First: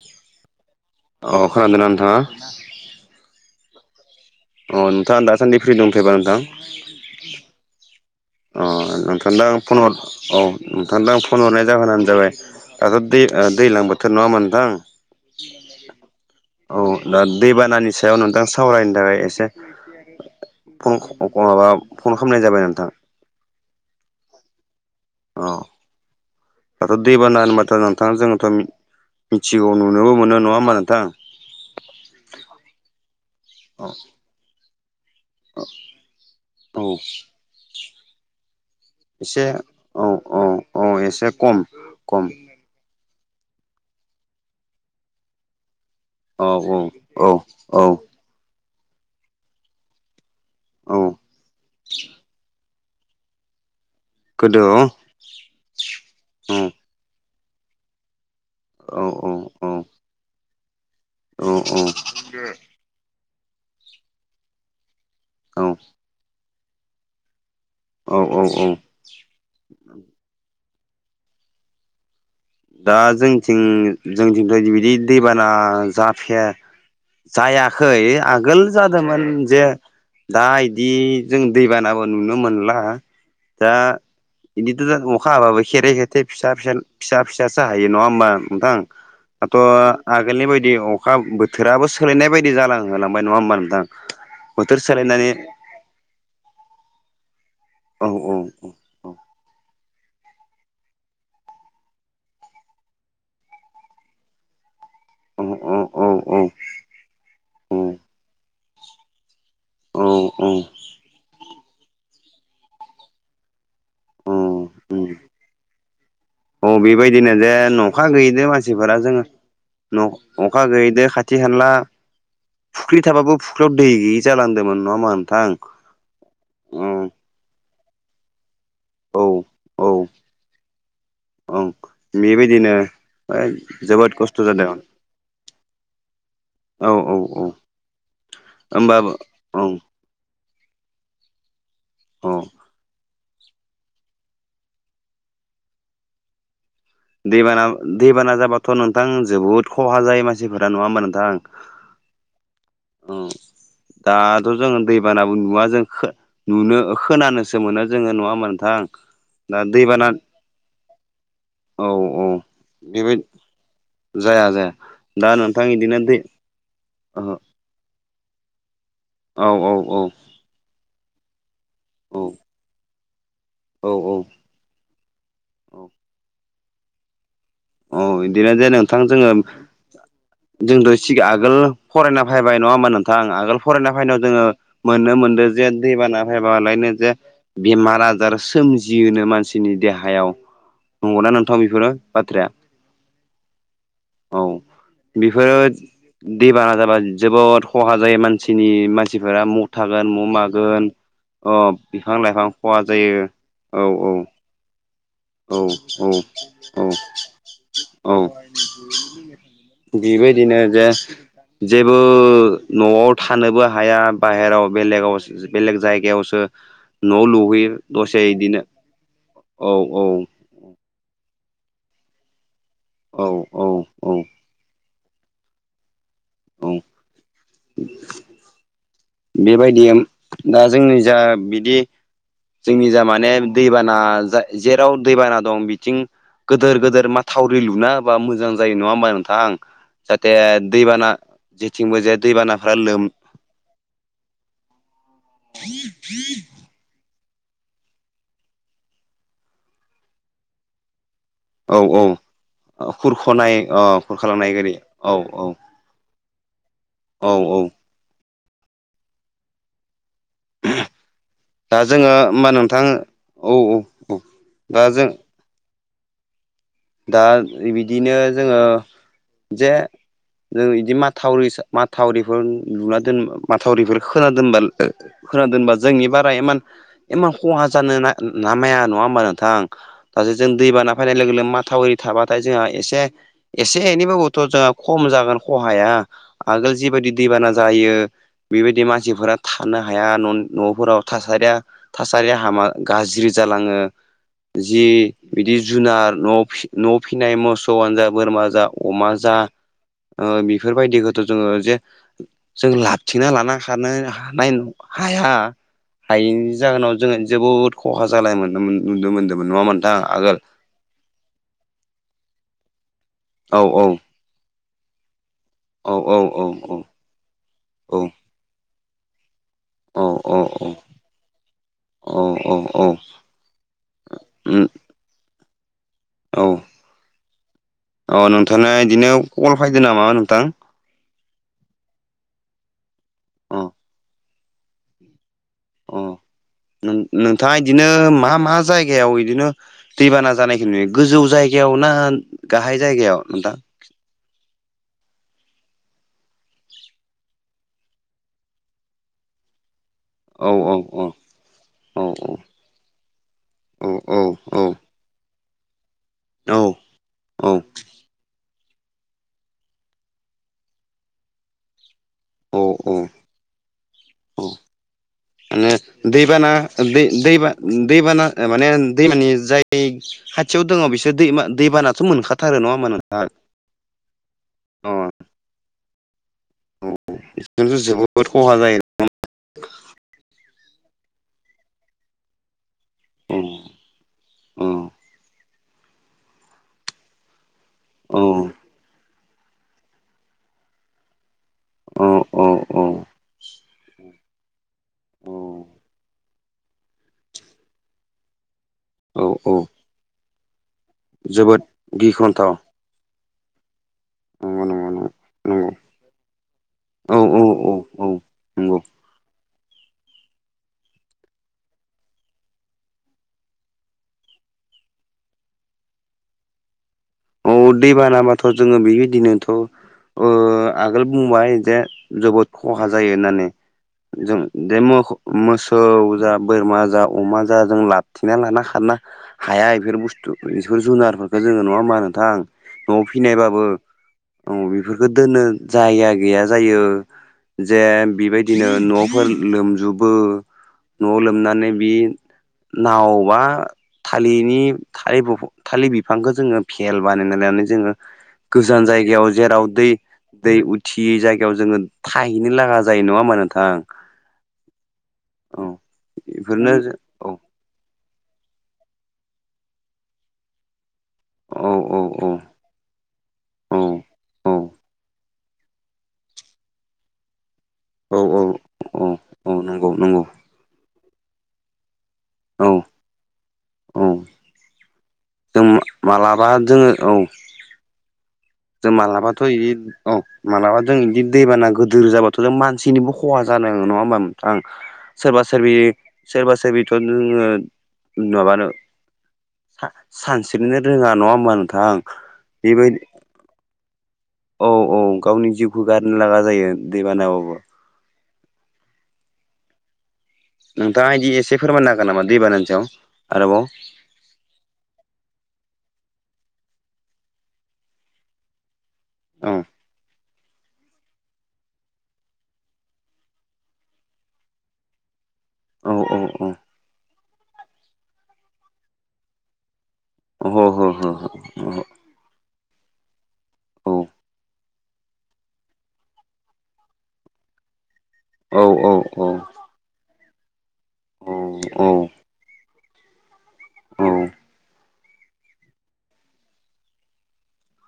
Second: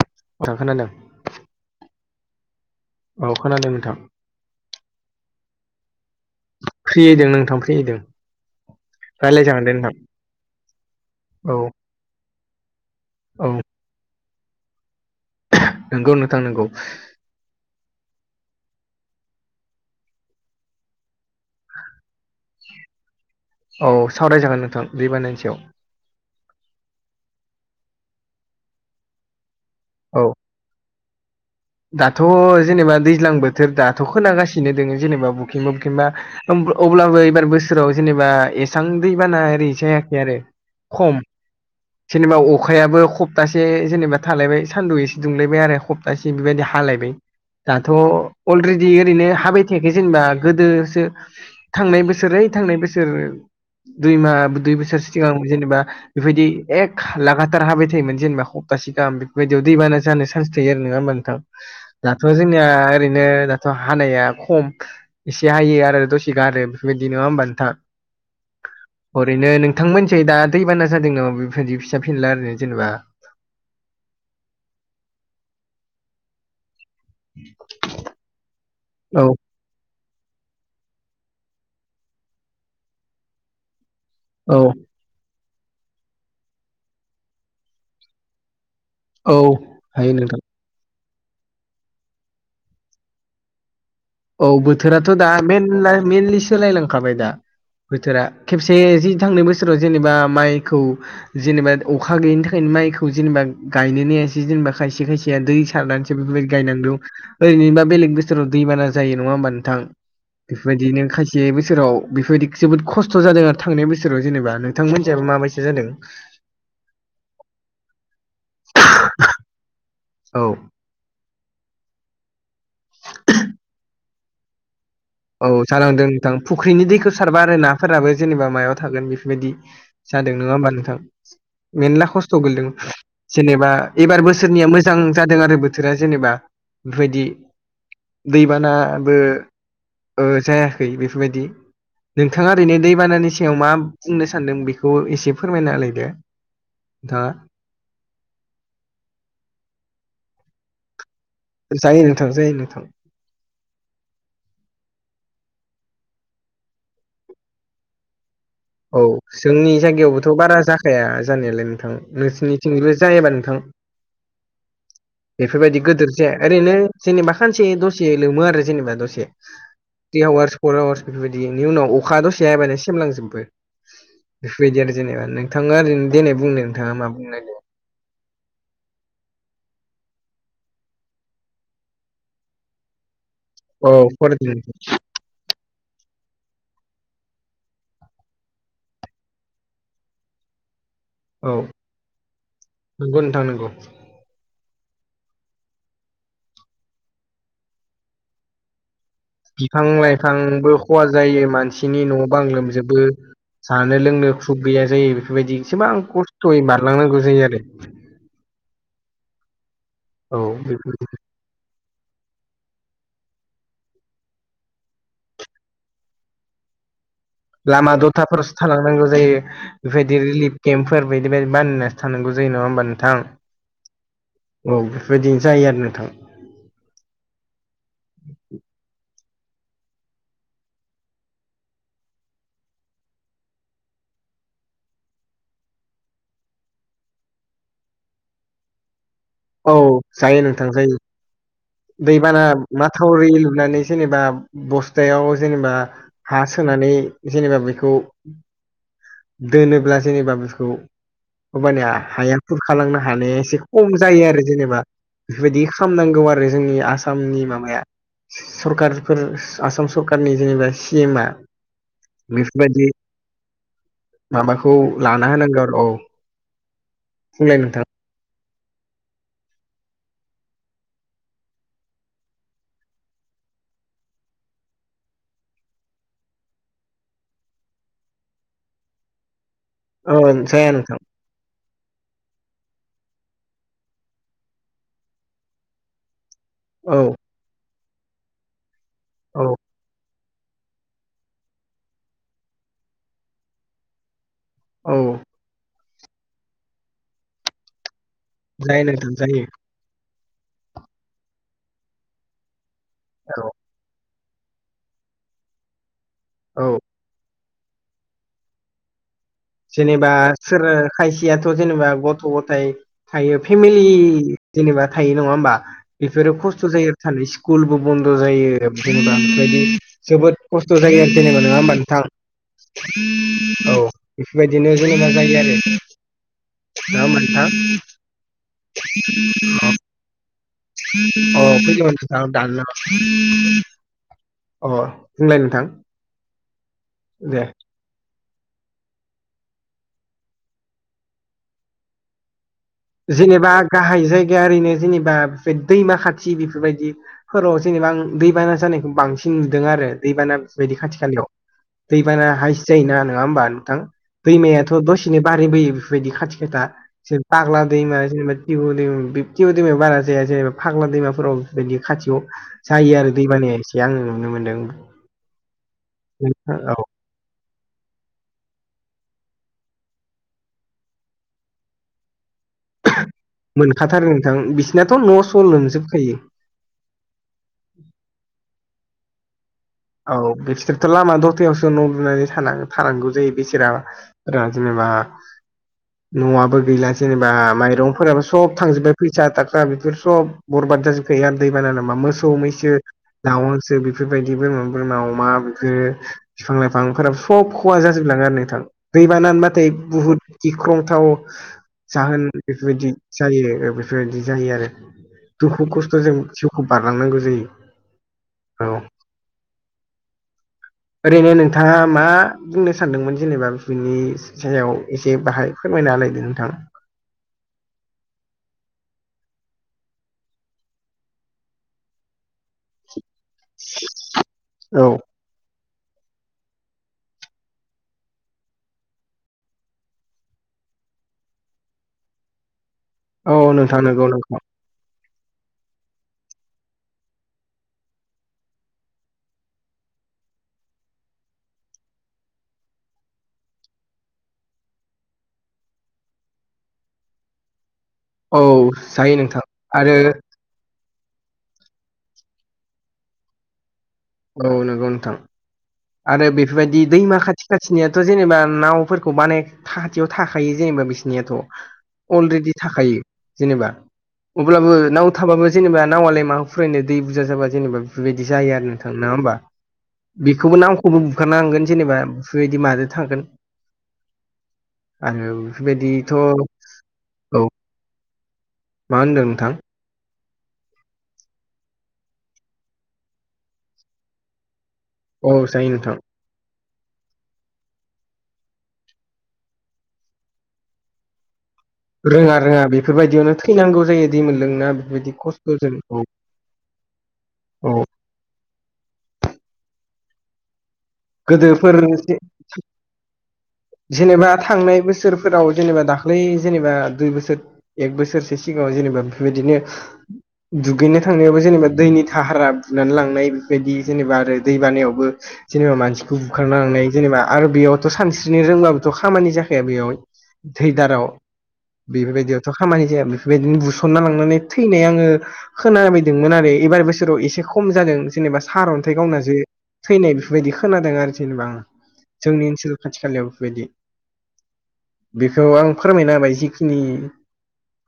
बि [inaudible] [unintelligible] अ खोनादों ना नोंथाङा? औ खोनादों नोंथां। अ नोंथाङा दासान्दि फ्रि दंथ'योबा नोंथां? फ्रियै दों नोंथां फ्रियै दों। अ नोंथांदों आं फन हर औ नोंथांदों आं फन औ हरनाय जाहोनानो जाबाय दाथ' दै औ दैज्लां बोथोर नङा होमबा नोंथां? नंगौ नोंथां नंगौ औ दा दैबानानि सा सायाव नोंथां सावरायनो थाखाय एसे फन माबा फन खामनाय जाबाय नोंथां। औ सावरायजागोन नोंथां दैबानानि अ सायाव। दाथ' दैबाना होनबाथ' नोंथां जोङोथ' मिथिगौ नुनोबो औ मोनो नङा होमबा नोंथां? दाथ' जेनेबा दै ज्लां बोथोर दाथ' खोनागासिनो दोङो जेनबा बखिंबा बखिंबा औ अब्लाबो एबार बोसो सोराव जेनेबा एसां दैबाना एसे ओरै औ जायाखै आरो औ औ खम एसे खम जेनेबा अ अखायाबो खप्तासे जेनेबा थालायबाय सान्दुं एसे दुंलायबाय आरो खप्तासे थि औ बेबायदि हालायबाय औ औ औ दाथ' अलरेडि ओरैनो हाबाय थायाखै जोंना औ गोदोसो थांनाय बोसोर ओइ थांनाय बोसोर दुइ माह गोदो दुइ औ बोसोरसो सिगां जेनेबा बेफोरबायदि एक लागाथार हाबाय थायोमोन जेनेबा हप्तासे औ गाहाम औ बेफोरबायदियाव औ दैबाना जानो चान्स थायो आरो नङा होमबा नोंथां औ दाथ' जोंनिया ओरैनो राव हानाया खम एसे औ हायो आरो दसे गारो बेफोरबायदि नङा होमबा नोंथां? औ औ औ। ओरैनो नोंथांमोनसै दा दैबाना जादों नामा बेफोरबायदि फिसा फिनला आरो दा जोंथिं जोंथिंथ' इबायदि दैबाना जाफाया जायाखै आगोल औ जादोंमोन जे दा इदि जों दैबानाबो नुनो मोनला दा औ बिदिथ' दा अखा हाबाबो खेरे खेथे फिसा फिसा फिसा फिसासो हायो नङा होमबा नोंथां? औ हायो दाथ' नोंथां आगोलनि बायदि अखा बोथोराबो सोलायनाय बायदि जालांहालांबाय नङा होमबा नोंथां? औ बोथोर बोथोराथ' दा सोलायनानै मेनला मेनलि सोलायलांखाबाय दा। औ बोथोरा खेबसे जि थांनाय बोसोराव जेनेबा माइखौ जेनेबा अखा गैयिनि थाखायनो माइखौ जेनेबा गायनोनो हायासै जेनेबा खायसे खायसे या औ दै औ सारनानैसो बेफोरबायदि गायनांगौ ओरैनोबा बेलेग बोसोराव दैबाना जायो नङा होमबा नों थां औ बेफोरबायदिनो खायसे बोसोराव बेफोरबायदि जोबोद खस्थ' जादों आरो थांनाय बोसो राव औ जेनेबा औ नेंथांमोनजा माबायसा जादों? औ बेबायदिनो जे नखा गोैयैदो मानसिफोरा जोङो न औ अखा गोैयैदो खा थि खानला फुख्रि थाबाबो फुख्रियाव दै गैयि जालांदोंमोन नङा [unintelligible] औ जालांदों नोंथां फुख्रिनि उम दैखौ सारबा आरो नाफोराबो जेनेबा मायाव थागोन औ बेफोरबायदि औ जादों नङा होमबा नोंथां? ओं मेरला खस्थ' बेबायदिनो गोलैदों जेनेबा जोबोद एबार खस्थ' जादों बोसोरनिया मोजां जादों आरो बोथोरा जेनेबा। औ औ बेफोरबायदि औ होमबाबो दैबानाबो औ ओ जायाखै बेफोरबायदि औ नोंथाङा ओरैनो दैबानानि सायाव मा बुंनो सानदों बेखौ एसे फोरमायनालायदो दैबाना दैबाना जाबाथ' नोंथां जोबोद खहा जायो मानसिफोरा नङा होमबा नोंथां जायो नोंथां जायो नोंथां औ दाथ' जोङो दैबानाबो नुवा जों खो नुनो खोनानोसो मोनो जोङो नोङा होबा नोंथां औ दा जोंनि दैबाना जायगायावबोथ' बारा जाख फाया जानायालाय औ नोंथां औ नोंसोरनिथिंल' बेबायदि जायोबा नोंथां जाया जाया दा नोंथां बेफोरबायदि बिदिनो गोदोर दै जाया ओरैनो जेनेबा ओहो खानसे दसे लोमो आरो जेनेबा दसे औ औ दैआव फर आवार्स बेफोरबायदिनि उनाव अखा औ दसे हायाबानो सेमलांजोबो औ औ बेफोरबायदि आरो जेनेबा नोंथाङा औ ओरै देनाय बुंनाय नोंथाङा मा बुंनोनागिरदों औ बिदिनो जेन नोंथां जोङो जोंथ' सिगां आगोल फरायना फैबाय नङा होमबा नोंथां आगोल औ फरायना फैनायाव जोङो फरायदों नोंथां। मोननो मोनदों जे दैबाना फैबालायनो जे बेमार आजार सोमजियोनो मानसिनि देहायाव नंगौना नोंथां बेफोरो बाथ्राया नोंगौ नोंथां नोंगौ औ बेफोरो दैबाना जाबा जोबोद खहा जायो मानसिनि मानसि बिफां लाइफांबो खहा जायो अ मानसिनि बिफां न' बां लाइफां खहा लोमजोबो जायो औ जानो औ लोंनो ख्रुब गैया जायो औ बेफोरबायदि एसेबां खस्थ'यै औ बारलांनांगौ जायो आरो औ औ बेबायदिनो जे बेफोर जेबो न'आव थानोबो हाया बाहेरायाव बेलेगाव बेलेग जायगायावसो नलु लामा दथाफोरावसो थालांनांगौ जायो औ औ बेबायदि रिलिफ केम्फोर बायदि बायदि बानायना थानांगौ जायो नङा होनबा नों औ औ औ औ बेफोरबायदिनो जायो आरो नोंथां औ बेबायदि दा जोंनि जा बिदि जोंनि जा माने दैबाना जेराव दैबाना दं बिथिं गोदोर गोदोर माथावरि लुना हाबा मोजां जायो नङा होमबा नों थां औ जाहाथे जायो नोंथां जायो दैबाना जेथिंबो जे दैबाना दैबानाफ्रा लोम माथावरि लुनानै जेनेबा बस्थायाव जेनेबा हा सोनानै जेनेबा बेखौ दोनोब्ला जेनेबा बेखौ औ हबानिया औ हाया खुरखालांनो हानाया खुरख'नाय एसे अ खम आरो खुरखालांनाय गोरि जेनेबा औ औ बेफोरबायदि खालामनांगौ आरो जोंनि औ आसामनि औ माबाया सरखारफोर आसाम सरखार सरखार नि जेनेबा सि एमआ दा जोङो होमबा नोंथां बेफोरबायदि औ औ औ माबाखौ दा जों लाना होनांगौ औ दा बुंलाय नोंथां बिदिनो जोङो जे जों बिदि माथावरि माथावरिफोर लुना दोन माथावरिफोर खोना दोनबा खोनादोंनबा जोंनि बारा इमान इमान खहा जानो नामाया नङा होमबा नोंथां औ दासो जों दै जाया बाना नोंथां फैनाय लोगो लोगो माथ थावरि थाबाथाय जोंहा एसे एसे एनैबाबोथ' जोंहा खम जागोन खहाया आगोल औ जिबायदि दैबाना जायो बेबायदि मानसिफोरा औ थानो हाया न न'फोराव थासारिया थासारिया हामा गाज्रि जालाङो औ जि बिदि जुनार न न' फिसिनाय मोस जहन जा बोरमा जा जायो अमा नोंथां जा जायो बेफोरबायदिखौथ' जोङो जे जों लाबथिंना औ लाना खारनो हानाय हाया हायैनि औ जाहोनाव जोङो जोबोद खहा जालाय मोन नुनो मोन्दोंमोन नङामोनथां जेनेबा आ आगोल सोर खायसेयाथ' जेनेबा गथ' गथाय थायो औ औ फेमिलि जेनेबा थायो नङा होमबा औ बेफोरो औ औ खस्थ' जायो स स्कुलबो औ बन्द' जायो बुंबादि औ जोबोद औ औ खस्थ' जायो आरो जेनेबा नङा होमबा नोंथां औ। बेफोरबायदिनो जोनोमा जायो आरो नोंङा होमब्ला नोंथां। अ नोंथाङा बिदिनो कल फैदो नामाा नोंथां ओ फैदोंबा नोंथां दाना अ हर अ बुंलाय नोंथां। अ दे नोंथाङा बिदिनो मा मा जायगायाव बिदिनो दैबाना जानायखौ नुयो गोजौ जायगायाव ना गाहाय जायगायाव जेनेबा नोंथां गाहाय जायगाया ओरैनो जेनेबा बे दैमा खाथि बेफोरबायदि फोराव जेनेबा आं दैबाना जानायखौ बांसिन नुदों आरो दैबाना औ औ बायदि औ खाथि खालयाव औ दैबाना हाय जाय ना नङा होमबा नोंथां औ औ औ दैमायाथ' दसे बिनो बारि बोयो बेफोरबायदि खाथि खाथा फाग्ला दैमा जेनेबा टिबु दै टिबु दैमायाव बारा जाया जेनेबा फाग्ला दैमाफोराव बेबायदि खाथियाव औ औ जायो आरो दै बानाया एसे आं नुनो मोनदों। आङो दैबाना नोंथां औ दै दैबान दैबाना माने दैमानि जाय खाथियाव दङ बिसोर दैा दैबानाथ' मोनखाथारो नङा होमबा नोंथां मोनखाथारो नोंथां अ बिसिनाथ' न'स'ल लोमजोबखायो। औ बेनोथ' जोबोद खहा जायो। औ बिसोरथ' लामा दथायायावसो न' लुनानै थान थानांगौ जायो औ बिसोरा फोर औ जेनेबा न'आबो गैला जेनेबा औ माइरंफोराबो सब थांजोब्बाय फैसा थाखा बेफोर सब बरबाद जाजोबखायो आरो दैबाना नामा औ मोसौ औ मैसो दाउसो बेफोरबायदि बोरमा बोरमा अमा बेफोर बिफां लाइफांफोराबो सब खहा जाजोबलाङो आरो नोंथां दै औ औ बानानानैबाथाय बुहुद गिख्रंथाव जोबोद जाहोन गिख्रंथाव बेफोरबायदि जायो बेबायदि जायो नंगौ आरो नंगौ नंगौ नंगौ दुखु खस्थ'जों जिउखौ औ बारलांनांगौ औ जायो। औ औ औ नंगौ। ओरैनो नोंथाङा मा बुंनो सानदोंमोन जेनेबा बिनि जायाव एसे बाहाय फोरमायनालायदो नोंथां औ दै बानाबाथ' जोङो बेबायदिनोथ' आगोल बुंबाय जे जबोद खहा जायो होननानै जों द औ मुवाखौ मोसौ जा बोरमा जा अमा जा जों लाबथिना लाना खारा हाया बेफोर बुस्थु बेफोर जुनारफोरखौ जोङो नङा मानो होन थां न'आव औ फिनायबाबो नोंथां नंगौ नोंथां बे बेफोरखौ दोननो जायाया गैया जायो जे बेबायदिनो न'फोर लोमजोबो। न'आव लोमनानै बि नावबा थालिरनि थालिर बिफांखौ जोङो फि खेल बानायनानै जोङो औ गोजान जायो जायगायाव नोंथां जेराव दै आरो दै उथियै जायगायाव जोङो थाहैनो लागा जायो नङा होमबा नोंथां औ नंगौ नोंथां औ आरो बेफोरनो बेफोरबायदि दैमा औ खाथि खाथिनियाथ' जेनेबा नावफोरखौ बानाय खाथियाव थाखायो जेनेबा बिसोर बिनिथ' औ औ औ अलरेडि थाखायो जेनेबा औ अब्लाबो नाव थाबाबो जेनेबा नावआालाय माखौ फुरनो दै बुरजा जाबा जेनेबा औ बेबायदि औ जायो आरो। नोंथां नङा औ होमबा औ नंगौ नंगौ बेखौबो नामखौबो बुखानांगोन जेनेबा बेफोरबायदि औ माजों थांगोन औ आरो जों बेफोरबायदिथ' मालाबा औ जोङो औ जों मा होनदों मालाबाथ' नोंथां [unintelligible] औ मालाबा जों बिदि दैबाना गोदोर जाबाथ' जों मानसिनिबो खहा जानाङो नङा होमबा नोंथां औ सोरबा जायो सोरबि नोंथां सोरबा सोरबिथ' नोङो माबानो था सानस्रिनो रोङा नङा होमबा नोंथां रोङा रोङा बेबायदि बेफोरबायदियावनो थैनांगौ जायो दै औ मोनलोंना औ बेफोरबायदि गावनि खस्थ'जों जिउखौ औ गारनो लागा जायो दैबानाबाबो औ नोंथाङा इदि एसे गोदोफोर फोरमाननो हागोन एसे नामा दैबानानि सायाव आरोबाव जेनेबा थांनाय बोसोरफोराव जेनेबा दाख्लै जेनेबा दुइ बोसोर एक बोसोरसो सिगाङाव जेनेबा औ बेफोरबायदिनो दुगैनो थांनायावबो जेनेबा दैनि थाहारा बुनानै लांनाय बेफोरबायदि जेनेबा आरो दै बानायावबो जेनेबा औ मान औ औ बा आरो बेयावथ' सानस्रिनो रोंबाबोथ' खामानि जाखाया बेयाव ओहो दै हो दाराव हो बेफोरबायदियावथ' खामानि जाया बेफोरबायदिनो औ बुसनना लांनानै थैनाय आङो खोनाबायदोंमोन आरो एबार बोसोराव एसे खम जादों जेनेबा औ सारअन्थाइ गावना औ जे थैनाय बेफोरबायदि खोनादों आरो औ जेनेबा आं औ जोंनि ओनसोल खाथि खालायाव बेफोरबायदि औ बेखौ आं फोरमायना होबाय जिखिनि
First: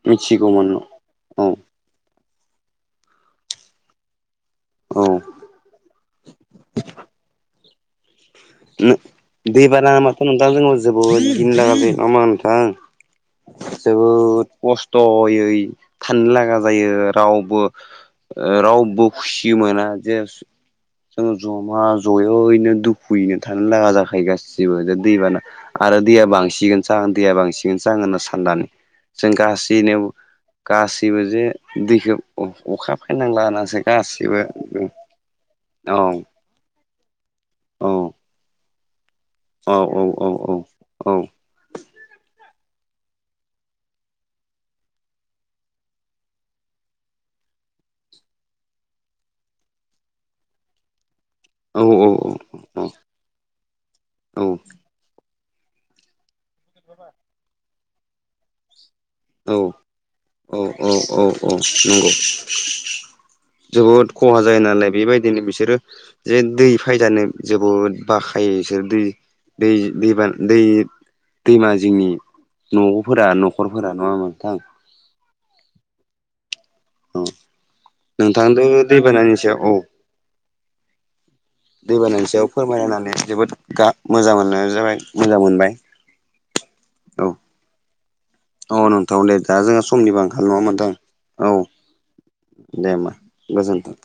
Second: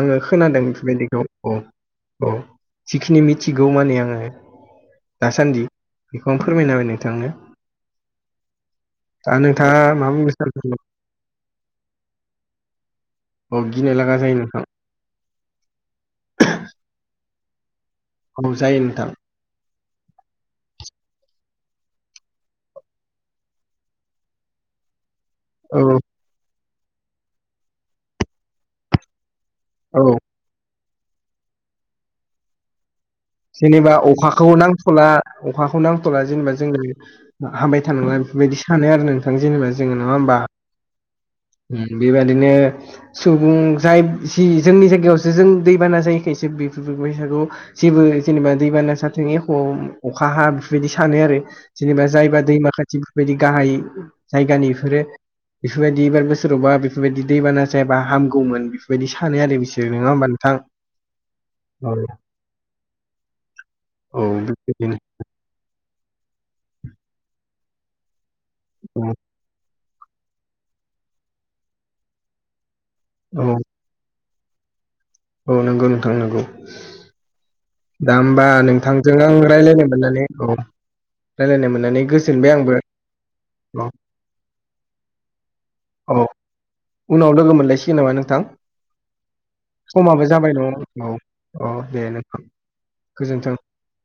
आङो खोनादों मिथिगौमोन बेफोरबायदिखौ औ औ जिखिनि मिथिगौ माने आङो औ दासान्दि बेखौ आं फोरमायना होबाय नोंथांनो दा [unintelligible] दै नोंथाङा बाना मा बुंनो होनबाथ'नोंथां जों सानदों जोबोद गिनो लागा [unintelligible] नङा होमबा नोंथां औ गिनो लागा जायो जोबोद नोंथां खस्थ'यै थानो लागा जायो रावबो औ जायो रावबो नोंथां खुसि मोना जे जों जमा जयैनो दुख खुयैनो थानो लागा जाखायो गासिबो जे दैबाना औ आरो दैया बांसिगोन जाहोन दैया बांसिनगोनसो आं होनना साननानै जों गासैनो औ गासैबो जे दैखौ अखा फैनांला होननासो जेनेबा गासैबो अखाखौ नांथ'ला अखाखौ औ नांथ'ला जेनेबा जोङो हाबाय औ थानांला बेफोरबायदि सानो आरो नोंथां जेनेबा औ जोङो नङा औ होमबा औ ओम बेबायदिनो सुबुं जाय जि जोंनि जायगायावसो जों दैबाना जायैखायसो [unintelligible] जेबो जेनेबा दैबाना जाथों एख' अखा हा बेफोरबायदि सानो आरो औ जेनेबा जायबा दैमा खााथि बेफोरबायदि गाहाय जायगानि एफोरो बेफोरबायदि एबार बोसो रावबा बेफोरबायदि दैबाना जायाबा हामगौमोन बेफोरबायदि सानो औ आरो बिसोरो नङा होमबा नोंथां औ औ औ औ नंगौ जोबोद खहा जायो नालाय बेबायदिनो बिसोरो जे दै फायजानो जोबोद बाखायो इसोर दै औ दै दै बाना दै दैमा जिंनि न' फोरा औ न'खरफोरा नङा होमबा नोंथां औ नोंगौ नोंथां नोंगौ औ दा होमबा नोंथांजों नोंथांजों दैबानानि आं सायाव औ रायलायनो मोननानै औ रायज्लायनो मोननानै दैबानानि सायाव गोजोनबाय आंबो फोरमायनानै जोबोद गा औ मोजां मोननो जाबाय मोजां मोनबाय। औ औ उनाव लोगो मोनलायसिगोन नामा नोंथां। औ नोंथाव ले गा जोङो समनिबो समाबो आंखाल जाबाय नङा होमबा औ नोंथां दे नोंथां औ दे होनबा गोजोन्थों।